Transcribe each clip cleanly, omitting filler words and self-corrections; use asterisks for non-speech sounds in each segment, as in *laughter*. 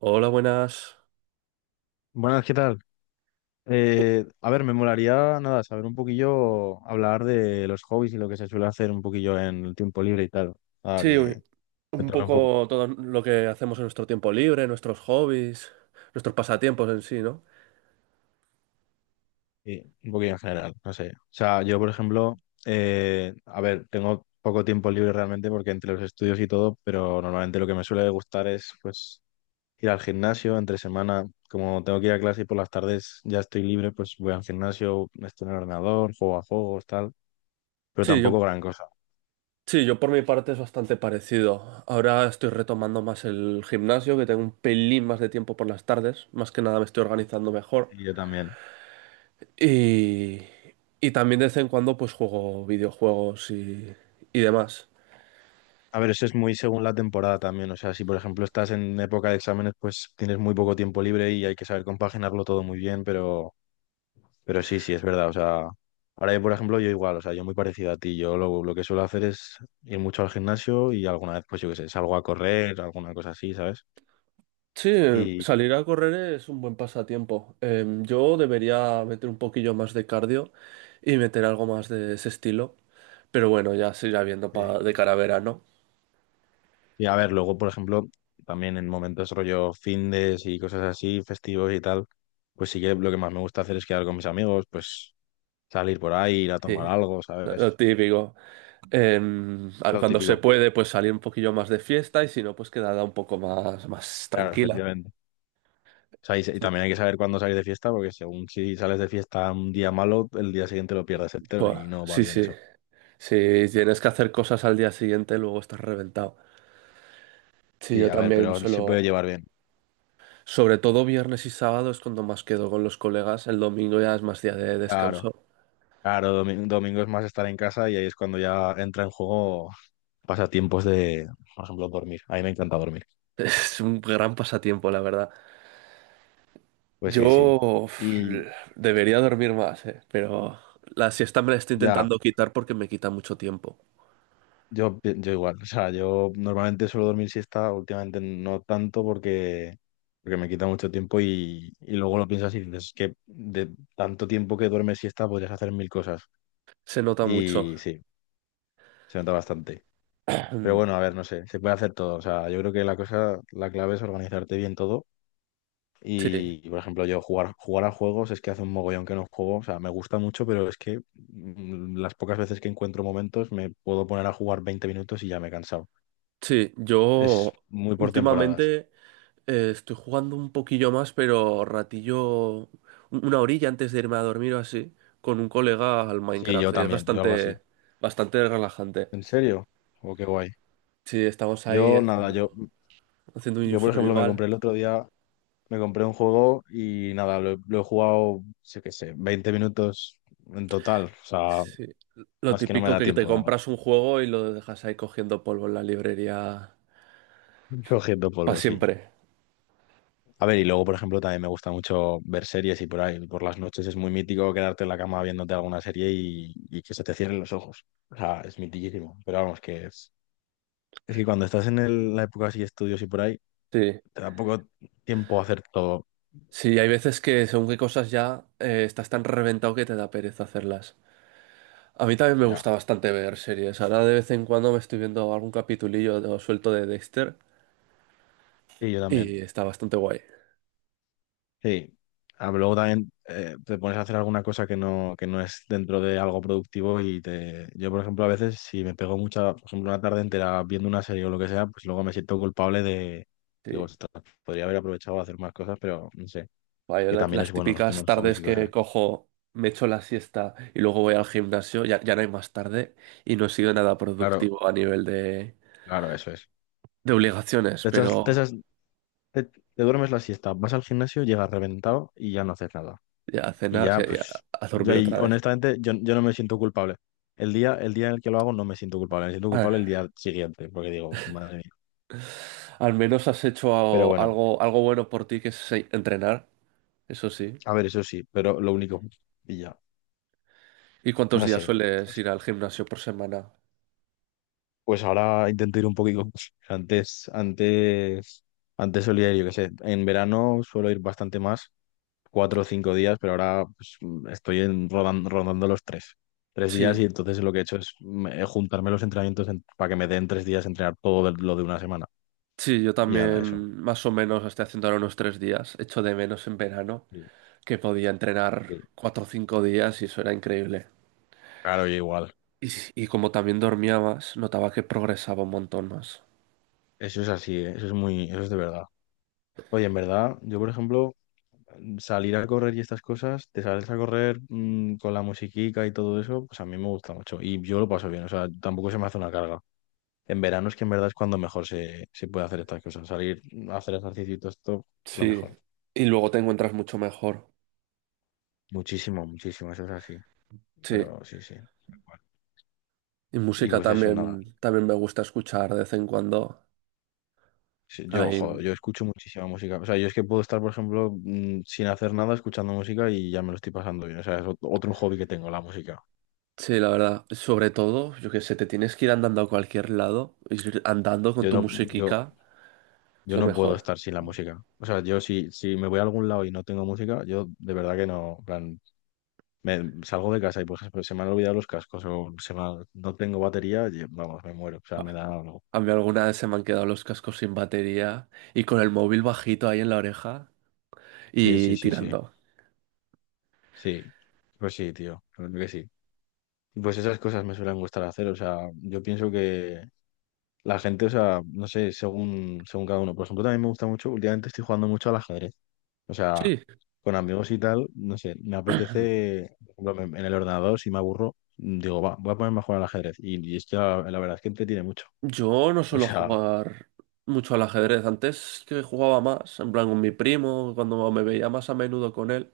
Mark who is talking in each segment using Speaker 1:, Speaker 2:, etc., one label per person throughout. Speaker 1: Hola, buenas.
Speaker 2: Buenas, ¿qué tal?
Speaker 1: U-
Speaker 2: A ver, me molaría, nada, saber un poquillo, hablar de los hobbies y lo que se suele hacer un poquillo en el tiempo libre y tal. Ah,
Speaker 1: Sí,
Speaker 2: que
Speaker 1: un
Speaker 2: cuéntame un poco,
Speaker 1: poco todo lo que hacemos en nuestro tiempo libre, nuestros hobbies, nuestros pasatiempos en sí, ¿no?
Speaker 2: sí, un poquillo en general, no sé. O sea, yo, por ejemplo, a ver, tengo poco tiempo libre realmente porque entre los estudios y todo, pero normalmente lo que me suele gustar es, pues, ir al gimnasio entre semana. Como tengo que ir a clase y por las tardes ya estoy libre, pues voy al gimnasio, estoy en el ordenador, juego a juegos, tal, pero
Speaker 1: Sí, yo,
Speaker 2: tampoco gran cosa.
Speaker 1: sí, yo por mi parte es bastante parecido. Ahora estoy retomando más el gimnasio, que tengo un pelín más de tiempo por las tardes. Más que nada me estoy organizando mejor.
Speaker 2: Y yo también.
Speaker 1: Y, y también de vez en cuando pues juego videojuegos y demás.
Speaker 2: A ver, eso es muy según la temporada también. O sea, si por ejemplo estás en época de exámenes, pues tienes muy poco tiempo libre y hay que saber compaginarlo todo muy bien, pero sí, sí, es verdad. O sea, ahora yo, por ejemplo, yo igual, o sea, yo muy parecido a ti. Yo lo que suelo hacer es ir mucho al gimnasio y alguna vez, pues yo qué sé, salgo a correr, alguna cosa así, ¿sabes?
Speaker 1: Sí,
Speaker 2: Y,
Speaker 1: salir a correr es un buen pasatiempo. Yo debería meter un poquillo más de cardio y meter algo más de ese estilo. Pero bueno, ya se irá viendo
Speaker 2: sí.
Speaker 1: de cara a verano.
Speaker 2: Y a ver, luego, por ejemplo, también en momentos rollo findes y cosas así, festivos y tal, pues sí que lo que más me gusta hacer es quedar con mis amigos, pues salir por ahí, ir a tomar
Speaker 1: Sí,
Speaker 2: algo,
Speaker 1: lo
Speaker 2: ¿sabes?
Speaker 1: típico.
Speaker 2: Lo
Speaker 1: Cuando se
Speaker 2: típico.
Speaker 1: puede, pues salir un poquillo más de fiesta y si no, pues quedada un poco más, más
Speaker 2: Claro,
Speaker 1: tranquila.
Speaker 2: efectivamente. O sea, y
Speaker 1: Sí.
Speaker 2: también hay que saber cuándo salir de fiesta, porque según si sales de fiesta un día malo, el día siguiente lo pierdes entero y
Speaker 1: Buah,
Speaker 2: no va
Speaker 1: sí,
Speaker 2: bien
Speaker 1: sí.
Speaker 2: eso.
Speaker 1: Si tienes que hacer cosas al día siguiente, luego estás reventado. Sí,
Speaker 2: Sí,
Speaker 1: yo
Speaker 2: a ver,
Speaker 1: también
Speaker 2: pero se puede
Speaker 1: suelo.
Speaker 2: llevar bien.
Speaker 1: Sobre todo viernes y sábado es cuando más quedo con los colegas, el domingo ya es más día de
Speaker 2: Claro,
Speaker 1: descanso. *laughs*
Speaker 2: claro, domingo es más estar en casa y ahí es cuando ya entra en juego pasatiempos de, por ejemplo, dormir. A mí me encanta dormir.
Speaker 1: Es un gran pasatiempo, la verdad.
Speaker 2: Pues sí, sí.
Speaker 1: Yo, uf,
Speaker 2: Y
Speaker 1: debería dormir más, pero la siesta me la estoy
Speaker 2: ya.
Speaker 1: intentando quitar porque me quita mucho tiempo.
Speaker 2: Yo igual, o sea, yo normalmente suelo dormir siesta, últimamente no tanto porque, me quita mucho tiempo y luego lo piensas y dices, es que de tanto tiempo que duermes siesta podrías hacer mil cosas.
Speaker 1: Se nota mucho.
Speaker 2: Y sí, se nota bastante. Pero bueno, a
Speaker 1: *clears throat*
Speaker 2: ver, no sé, se puede hacer todo. O sea, yo creo que la cosa, la clave es organizarte bien todo.
Speaker 1: Sí,
Speaker 2: Por ejemplo, yo jugar a juegos es que hace un mogollón que no juego. O sea, me gusta mucho, pero es que las pocas veces que encuentro momentos me puedo poner a jugar 20 minutos y ya me he cansado.
Speaker 1: sí,
Speaker 2: Es
Speaker 1: yo
Speaker 2: muy por temporadas.
Speaker 1: últimamente estoy jugando un poquillo más, pero ratillo, una horilla antes de irme a dormir o así, con un colega al
Speaker 2: Sí, yo
Speaker 1: Minecraft. Y es
Speaker 2: también, yo algo así.
Speaker 1: bastante, bastante relajante.
Speaker 2: ¿En serio? Oh, qué guay.
Speaker 1: Sí, estamos ahí
Speaker 2: Yo nada, yo,
Speaker 1: haciendo, haciendo un
Speaker 2: yo por ejemplo me
Speaker 1: survival.
Speaker 2: compré el otro día, me compré un juego y nada, he lo he jugado, sé qué sé, 20 minutos en total. O sea,
Speaker 1: Sí. Lo
Speaker 2: es que no me
Speaker 1: típico
Speaker 2: da
Speaker 1: que te
Speaker 2: tiempo, nada.
Speaker 1: compras un juego y lo dejas ahí cogiendo polvo en la librería
Speaker 2: *laughs* Cogiendo
Speaker 1: para
Speaker 2: polvo, sí.
Speaker 1: siempre.
Speaker 2: A ver, y luego, por ejemplo, también me gusta mucho ver series y por ahí, por las noches es muy mítico quedarte en la cama viéndote alguna serie y que se te cierren los ojos. O sea, es mitiquísimo. Pero vamos, que es que cuando estás en la época así de estudios y por ahí,
Speaker 1: Sí.
Speaker 2: te da poco tiempo a hacer todo.
Speaker 1: Sí, hay veces que según qué cosas ya estás tan reventado que te da pereza hacerlas. A mí también me
Speaker 2: Ya.
Speaker 1: gusta bastante ver series. Ahora de vez en cuando me estoy viendo algún capitulillo suelto de Dexter
Speaker 2: Sí, yo también.
Speaker 1: y está bastante guay.
Speaker 2: Sí. Ah, pero luego también te pones a hacer alguna cosa que no es dentro de algo productivo y te... Yo, por ejemplo, a veces si me pego mucha, por ejemplo, una tarde entera viendo una serie o lo que sea, pues luego me siento culpable de...
Speaker 1: Sí.
Speaker 2: Digo, "Ostras, podría haber aprovechado a hacer más cosas, pero no sé,
Speaker 1: Vaya,
Speaker 2: que también es
Speaker 1: las
Speaker 2: bueno
Speaker 1: típicas
Speaker 2: tener hobbies
Speaker 1: tardes
Speaker 2: y
Speaker 1: que
Speaker 2: cosas.
Speaker 1: cojo, me echo la siesta y luego voy al gimnasio, ya, ya no hay más tarde y no he sido nada
Speaker 2: Claro,
Speaker 1: productivo a nivel
Speaker 2: claro, eso es.
Speaker 1: de obligaciones,
Speaker 2: Te echas- te
Speaker 1: pero
Speaker 2: echas- te duermes la siesta, vas al gimnasio, llegas reventado y ya no haces nada.
Speaker 1: ya a
Speaker 2: Y
Speaker 1: cenar, sí,
Speaker 2: ya,
Speaker 1: ya
Speaker 2: pues,
Speaker 1: a
Speaker 2: yo
Speaker 1: dormir
Speaker 2: ahí,
Speaker 1: otra vez.
Speaker 2: honestamente, yo no me siento culpable. El día en el que lo hago no me siento culpable, me siento
Speaker 1: A
Speaker 2: culpable el
Speaker 1: ver,
Speaker 2: día siguiente, porque digo, madre mía.
Speaker 1: al menos has hecho
Speaker 2: Pero
Speaker 1: algo,
Speaker 2: bueno,
Speaker 1: algo, algo bueno por ti, que es entrenar, eso sí.
Speaker 2: a ver, eso sí, pero lo único, y ya,
Speaker 1: ¿Y cuántos
Speaker 2: no
Speaker 1: días
Speaker 2: sé.
Speaker 1: sueles ir al gimnasio por semana?
Speaker 2: Pues ahora intento ir un poquito. *laughs* Antes, antes, antes solía ir, yo qué sé, en verano suelo ir bastante más, 4 o 5 días, pero ahora pues, estoy rondando los tres. 3 días
Speaker 1: Sí,
Speaker 2: y entonces lo que he hecho es juntarme los entrenamientos para que me den 3 días entrenar todo lo de una semana.
Speaker 1: sí, yo
Speaker 2: Y nada, eso.
Speaker 1: también más o menos estoy haciendo ahora unos tres días, echo de menos en verano,
Speaker 2: Sí,
Speaker 1: que podía entrenar
Speaker 2: sí.
Speaker 1: cuatro o cinco días y eso era increíble.
Speaker 2: Claro, yo igual.
Speaker 1: Y, y como también dormía más, notaba que progresaba un montón más.
Speaker 2: Eso es así, ¿eh? Eso es de verdad. Oye, en verdad, yo por ejemplo, salir a correr y estas cosas, te sales a correr con la musiquita y todo eso, pues a mí me gusta mucho. Y yo lo paso bien, o sea, tampoco se me hace una carga. En verano es que en verdad es cuando mejor se puede hacer estas cosas. Salir a hacer ejercicio y todo esto, lo
Speaker 1: Sí,
Speaker 2: mejor.
Speaker 1: y luego te encuentras mucho mejor.
Speaker 2: Muchísimo, muchísimo, eso es así.
Speaker 1: Sí,
Speaker 2: Pero sí, sí.
Speaker 1: y
Speaker 2: Y
Speaker 1: música
Speaker 2: pues eso, nada.
Speaker 1: también, también me gusta escuchar de vez en cuando.
Speaker 2: Sí, yo,
Speaker 1: Ahí,
Speaker 2: joder, yo escucho muchísima música. O sea, yo es que puedo estar, por ejemplo, sin hacer nada escuchando música y ya me lo estoy pasando bien. O sea, es otro hobby que tengo, la música.
Speaker 1: sí, la verdad, sobre todo, yo que sé, te tienes que ir andando a cualquier lado, ir andando con
Speaker 2: Yo
Speaker 1: tu
Speaker 2: no, yo,
Speaker 1: musiquica, es
Speaker 2: yo
Speaker 1: lo
Speaker 2: no puedo
Speaker 1: mejor.
Speaker 2: estar sin la música. O sea, yo si me voy a algún lado y no tengo música, yo de verdad que no. En plan, me salgo de casa y, por ejemplo, se me han olvidado los cascos o no tengo batería, y, vamos, me muero. O sea, me
Speaker 1: Ah,
Speaker 2: da algo.
Speaker 1: a mí alguna vez se me han quedado los cascos sin batería y con el móvil bajito ahí en la oreja
Speaker 2: Sí, sí,
Speaker 1: y
Speaker 2: sí, sí.
Speaker 1: tirando.
Speaker 2: Sí. Pues sí, tío. La verdad que sí. Pues esas cosas me suelen gustar hacer. O sea, yo pienso que la gente, o sea, no sé, según cada uno. Por ejemplo, también me gusta mucho, últimamente estoy jugando mucho al ajedrez. O sea,
Speaker 1: Sí,
Speaker 2: con amigos y tal, no sé, me apetece, por ejemplo, en el ordenador, si me aburro, digo, va, voy a ponerme a jugar al ajedrez. Y es que la verdad es que entretiene mucho.
Speaker 1: yo no
Speaker 2: *laughs* O
Speaker 1: suelo
Speaker 2: sea,
Speaker 1: jugar mucho al ajedrez. Antes que jugaba más, en plan con mi primo, cuando me veía más a menudo con él.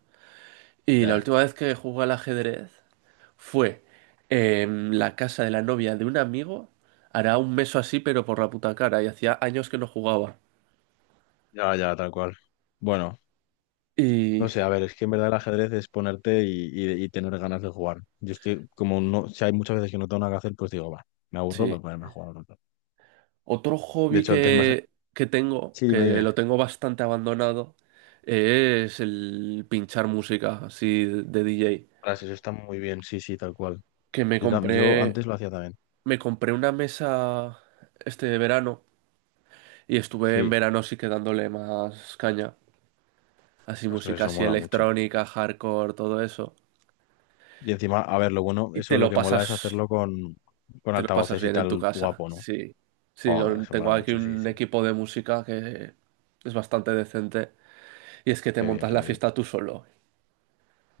Speaker 1: Y la
Speaker 2: ya,
Speaker 1: última vez que jugué al ajedrez fue en la casa de la novia de un amigo. Hará un mes o así, pero por la puta cara. Y hacía años que no jugaba.
Speaker 2: ya, ya, tal cual. Bueno, no
Speaker 1: Y
Speaker 2: sé, a ver, es que en verdad el ajedrez es ponerte y tener ganas de jugar. Yo es que, como no, si hay muchas veces que no tengo nada que hacer, pues digo, va, me aburro,
Speaker 1: sí.
Speaker 2: voy a ponerme a jugar al otro.
Speaker 1: Otro
Speaker 2: De
Speaker 1: hobby
Speaker 2: hecho, antes más...
Speaker 1: que tengo,
Speaker 2: Sí, dime,
Speaker 1: que
Speaker 2: dime.
Speaker 1: lo tengo bastante abandonado, es el pinchar música así de DJ.
Speaker 2: Frases, eso está muy bien, sí, sí, tal cual.
Speaker 1: Que me
Speaker 2: Yo
Speaker 1: compré.
Speaker 2: antes lo hacía también.
Speaker 1: Me compré una mesa este verano y estuve en
Speaker 2: Sí.
Speaker 1: verano sí que dándole más caña. Así
Speaker 2: Ostras,
Speaker 1: música
Speaker 2: eso
Speaker 1: así
Speaker 2: mola mucho.
Speaker 1: electrónica, hardcore, todo eso.
Speaker 2: Y encima, a ver, lo bueno,
Speaker 1: Y
Speaker 2: eso
Speaker 1: te
Speaker 2: lo
Speaker 1: lo
Speaker 2: que mola es
Speaker 1: pasas,
Speaker 2: hacerlo con,
Speaker 1: Te lo pasas
Speaker 2: altavoces y
Speaker 1: bien en tu
Speaker 2: tal
Speaker 1: casa.
Speaker 2: guapo, ¿no?
Speaker 1: Sí. Sí,
Speaker 2: Joder, eso mola
Speaker 1: tengo aquí
Speaker 2: mucho, sí,
Speaker 1: un
Speaker 2: sí.
Speaker 1: equipo de música que es bastante decente. Y es que te
Speaker 2: Qué bien,
Speaker 1: montas
Speaker 2: qué
Speaker 1: la
Speaker 2: bien.
Speaker 1: fiesta tú solo.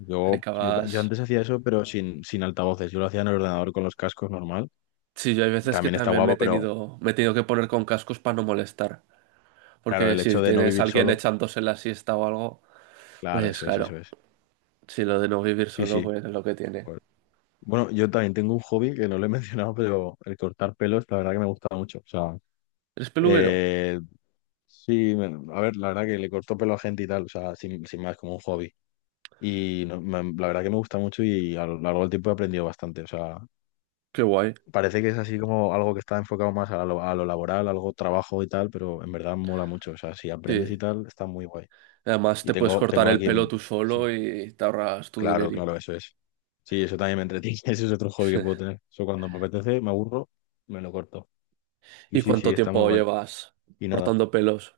Speaker 2: Yo
Speaker 1: Acabas.
Speaker 2: antes hacía eso, pero sin altavoces. Yo lo hacía en el ordenador con los cascos normal.
Speaker 1: Sí, yo hay
Speaker 2: Y
Speaker 1: veces que
Speaker 2: también está
Speaker 1: también
Speaker 2: guapo, pero
Speaker 1: me he tenido que poner con cascos para no molestar.
Speaker 2: claro,
Speaker 1: Porque
Speaker 2: el hecho
Speaker 1: si
Speaker 2: de no
Speaker 1: tienes a
Speaker 2: vivir
Speaker 1: alguien
Speaker 2: solo,
Speaker 1: echándose la siesta o algo,
Speaker 2: claro,
Speaker 1: pues
Speaker 2: eso es,
Speaker 1: claro.
Speaker 2: eso es.
Speaker 1: Si lo de no vivir
Speaker 2: Sí,
Speaker 1: solo,
Speaker 2: sí.
Speaker 1: pues es lo que tiene.
Speaker 2: Pues, bueno, yo también tengo un hobby que no lo he *laughs* mencionado, pero el cortar pelos, la verdad que me gusta mucho. O sea,
Speaker 1: ¿Eres peluquero?
Speaker 2: eh, sí, a ver, la verdad que le corto pelo a gente y tal, o sea, sin, más, como un hobby. Y la verdad que me gusta mucho y a lo largo del tiempo he aprendido bastante. O sea,
Speaker 1: Qué guay.
Speaker 2: parece que es así como algo que está enfocado más a lo, laboral, algo trabajo y tal, pero en verdad mola mucho. O sea, si aprendes y
Speaker 1: Sí.
Speaker 2: tal, está muy guay.
Speaker 1: Además,
Speaker 2: Y
Speaker 1: te puedes
Speaker 2: tengo,
Speaker 1: cortar
Speaker 2: tengo
Speaker 1: el
Speaker 2: aquí
Speaker 1: pelo
Speaker 2: en...
Speaker 1: tú solo
Speaker 2: Sí,
Speaker 1: y te ahorras tu
Speaker 2: claro,
Speaker 1: dinero.
Speaker 2: claro, eso es. Sí, eso también me entretiene. *laughs* Ese es otro hobby que puedo
Speaker 1: *laughs*
Speaker 2: tener. Eso cuando me apetece, me aburro, me lo corto. Y
Speaker 1: ¿Y
Speaker 2: sí, sí,
Speaker 1: cuánto
Speaker 2: está muy
Speaker 1: tiempo
Speaker 2: guay.
Speaker 1: llevas
Speaker 2: Y nada.
Speaker 1: cortando pelos?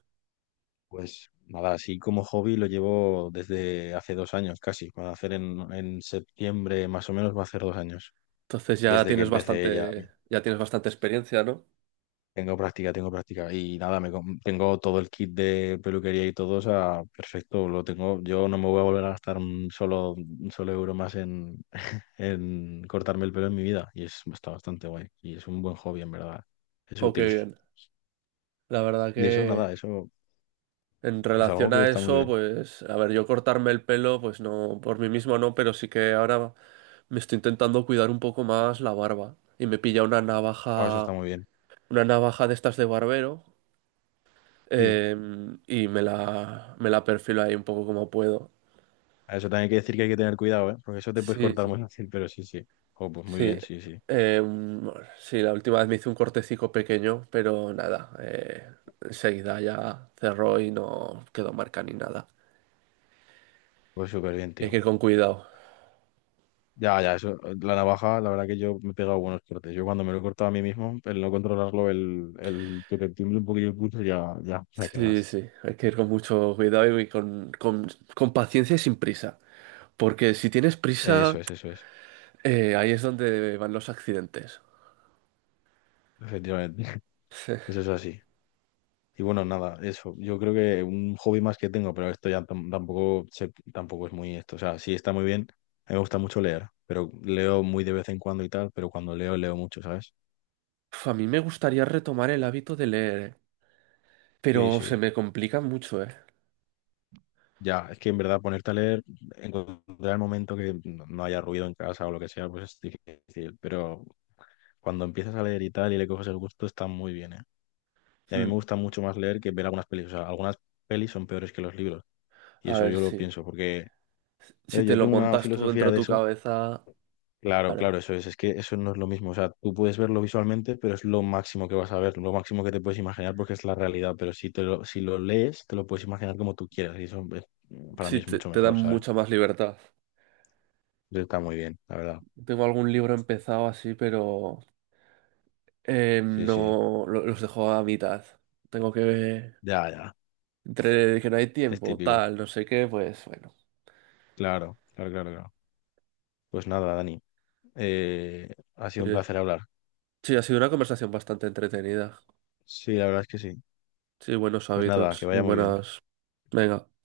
Speaker 2: Pues nada, así como hobby lo llevo desde hace 2 años casi. Va a hacer en septiembre más o menos, va a hacer 2 años.
Speaker 1: Entonces
Speaker 2: Desde que empecé ya.
Speaker 1: ya tienes bastante experiencia, ¿no?
Speaker 2: Tengo práctica, tengo práctica. Y nada, tengo todo el kit de peluquería y todo, o sea, perfecto, lo tengo. Yo no me voy a volver a gastar un solo euro más en, cortarme el pelo en mi vida. Y está bastante guay. Y es un buen hobby, en verdad. Es
Speaker 1: Jo, qué
Speaker 2: útil.
Speaker 1: bien. La verdad
Speaker 2: Y eso,
Speaker 1: que
Speaker 2: nada, eso
Speaker 1: en
Speaker 2: es algo
Speaker 1: relación
Speaker 2: que
Speaker 1: a
Speaker 2: está muy
Speaker 1: eso,
Speaker 2: bien.
Speaker 1: pues, a ver, yo cortarme el pelo, pues no, por mí mismo no, pero sí que ahora me estoy intentando cuidar un poco más la barba. Y me pilla
Speaker 2: Ah, eso está muy bien.
Speaker 1: una navaja de estas de barbero.
Speaker 2: Sí.
Speaker 1: Eh, y me la perfilo ahí un poco como puedo.
Speaker 2: A eso también hay que decir que hay que tener cuidado, ¿eh? Porque eso te puedes
Speaker 1: Sí,
Speaker 2: cortar
Speaker 1: sí.
Speaker 2: muy fácil, pero sí, sí. Oh, pues muy
Speaker 1: Sí.
Speaker 2: bien, sí, sí.
Speaker 1: Eh, sí, la última vez me hice un cortecico pequeño, pero nada. Enseguida ya cerró y no quedó marca ni nada.
Speaker 2: Pues súper bien,
Speaker 1: Y hay que
Speaker 2: tío.
Speaker 1: ir con cuidado.
Speaker 2: Ya, ya, eso. La navaja, la verdad que yo me he pegado buenos cortes. Yo cuando me lo he cortado a mí mismo, el no controlarlo, el que te tiemble un poquillo el pulso, ya, ya, ya
Speaker 1: Sí,
Speaker 2: cagas.
Speaker 1: sí. Hay que ir con mucho cuidado y con paciencia y sin prisa. Porque si tienes prisa,
Speaker 2: Eso es, eso es.
Speaker 1: ahí es donde van los accidentes.
Speaker 2: Efectivamente. *laughs*
Speaker 1: Sí.
Speaker 2: Eso es así. Y bueno, nada, eso. Yo creo que un hobby más que tengo, pero esto ya tampoco es muy esto. O sea, sí está muy bien. A mí me gusta mucho leer, pero leo muy de vez en cuando y tal, pero cuando leo, leo mucho, ¿sabes?
Speaker 1: Uf, a mí me gustaría retomar el
Speaker 2: Y-
Speaker 1: hábito de leer,
Speaker 2: Sí,
Speaker 1: pero se
Speaker 2: sí.
Speaker 1: me complica mucho, ¿eh?
Speaker 2: Ya, es que en verdad ponerte a leer, encontrar el momento que no haya ruido en casa o lo que sea, pues es difícil. Pero cuando empiezas a leer y tal y le coges el gusto, está muy bien, ¿eh? Y a mí me
Speaker 1: Mm.
Speaker 2: gusta mucho más leer que ver algunas pelis. O sea, algunas pelis son peores que los libros. Y
Speaker 1: A
Speaker 2: eso
Speaker 1: ver,
Speaker 2: yo lo
Speaker 1: sí.
Speaker 2: pienso, porque
Speaker 1: Si te
Speaker 2: yo
Speaker 1: lo
Speaker 2: tengo una
Speaker 1: montas tú dentro
Speaker 2: filosofía
Speaker 1: de
Speaker 2: de
Speaker 1: tu
Speaker 2: eso.
Speaker 1: cabeza,
Speaker 2: Claro,
Speaker 1: claro.
Speaker 2: claro, eso es. Es que eso no es lo mismo. O sea, tú puedes verlo visualmente, pero es lo máximo que vas a ver, lo máximo que te puedes imaginar porque es la realidad. Pero si lo lees, te lo puedes imaginar como tú quieras. Y eso para
Speaker 1: Sí,
Speaker 2: mí es mucho
Speaker 1: te dan
Speaker 2: mejor, ¿sabes?
Speaker 1: mucha más libertad.
Speaker 2: Está muy bien, la verdad.
Speaker 1: Tengo algún libro empezado así, pero
Speaker 2: Sí, sí,
Speaker 1: no lo- los dejo a mitad. Tengo que...
Speaker 2: ya, ya,
Speaker 1: Entre que no hay
Speaker 2: es
Speaker 1: tiempo,
Speaker 2: típico.
Speaker 1: tal, no sé qué, pues bueno.
Speaker 2: Claro, claro, claro, claro. Pues nada, Dani, ha sido un
Speaker 1: Oye,
Speaker 2: placer hablar.
Speaker 1: sí, ha sido una conversación bastante entretenida.
Speaker 2: Sí, la verdad es que sí.
Speaker 1: Sí, buenos
Speaker 2: Pues nada, que
Speaker 1: hábitos y
Speaker 2: vaya muy bien.
Speaker 1: buenas... Venga.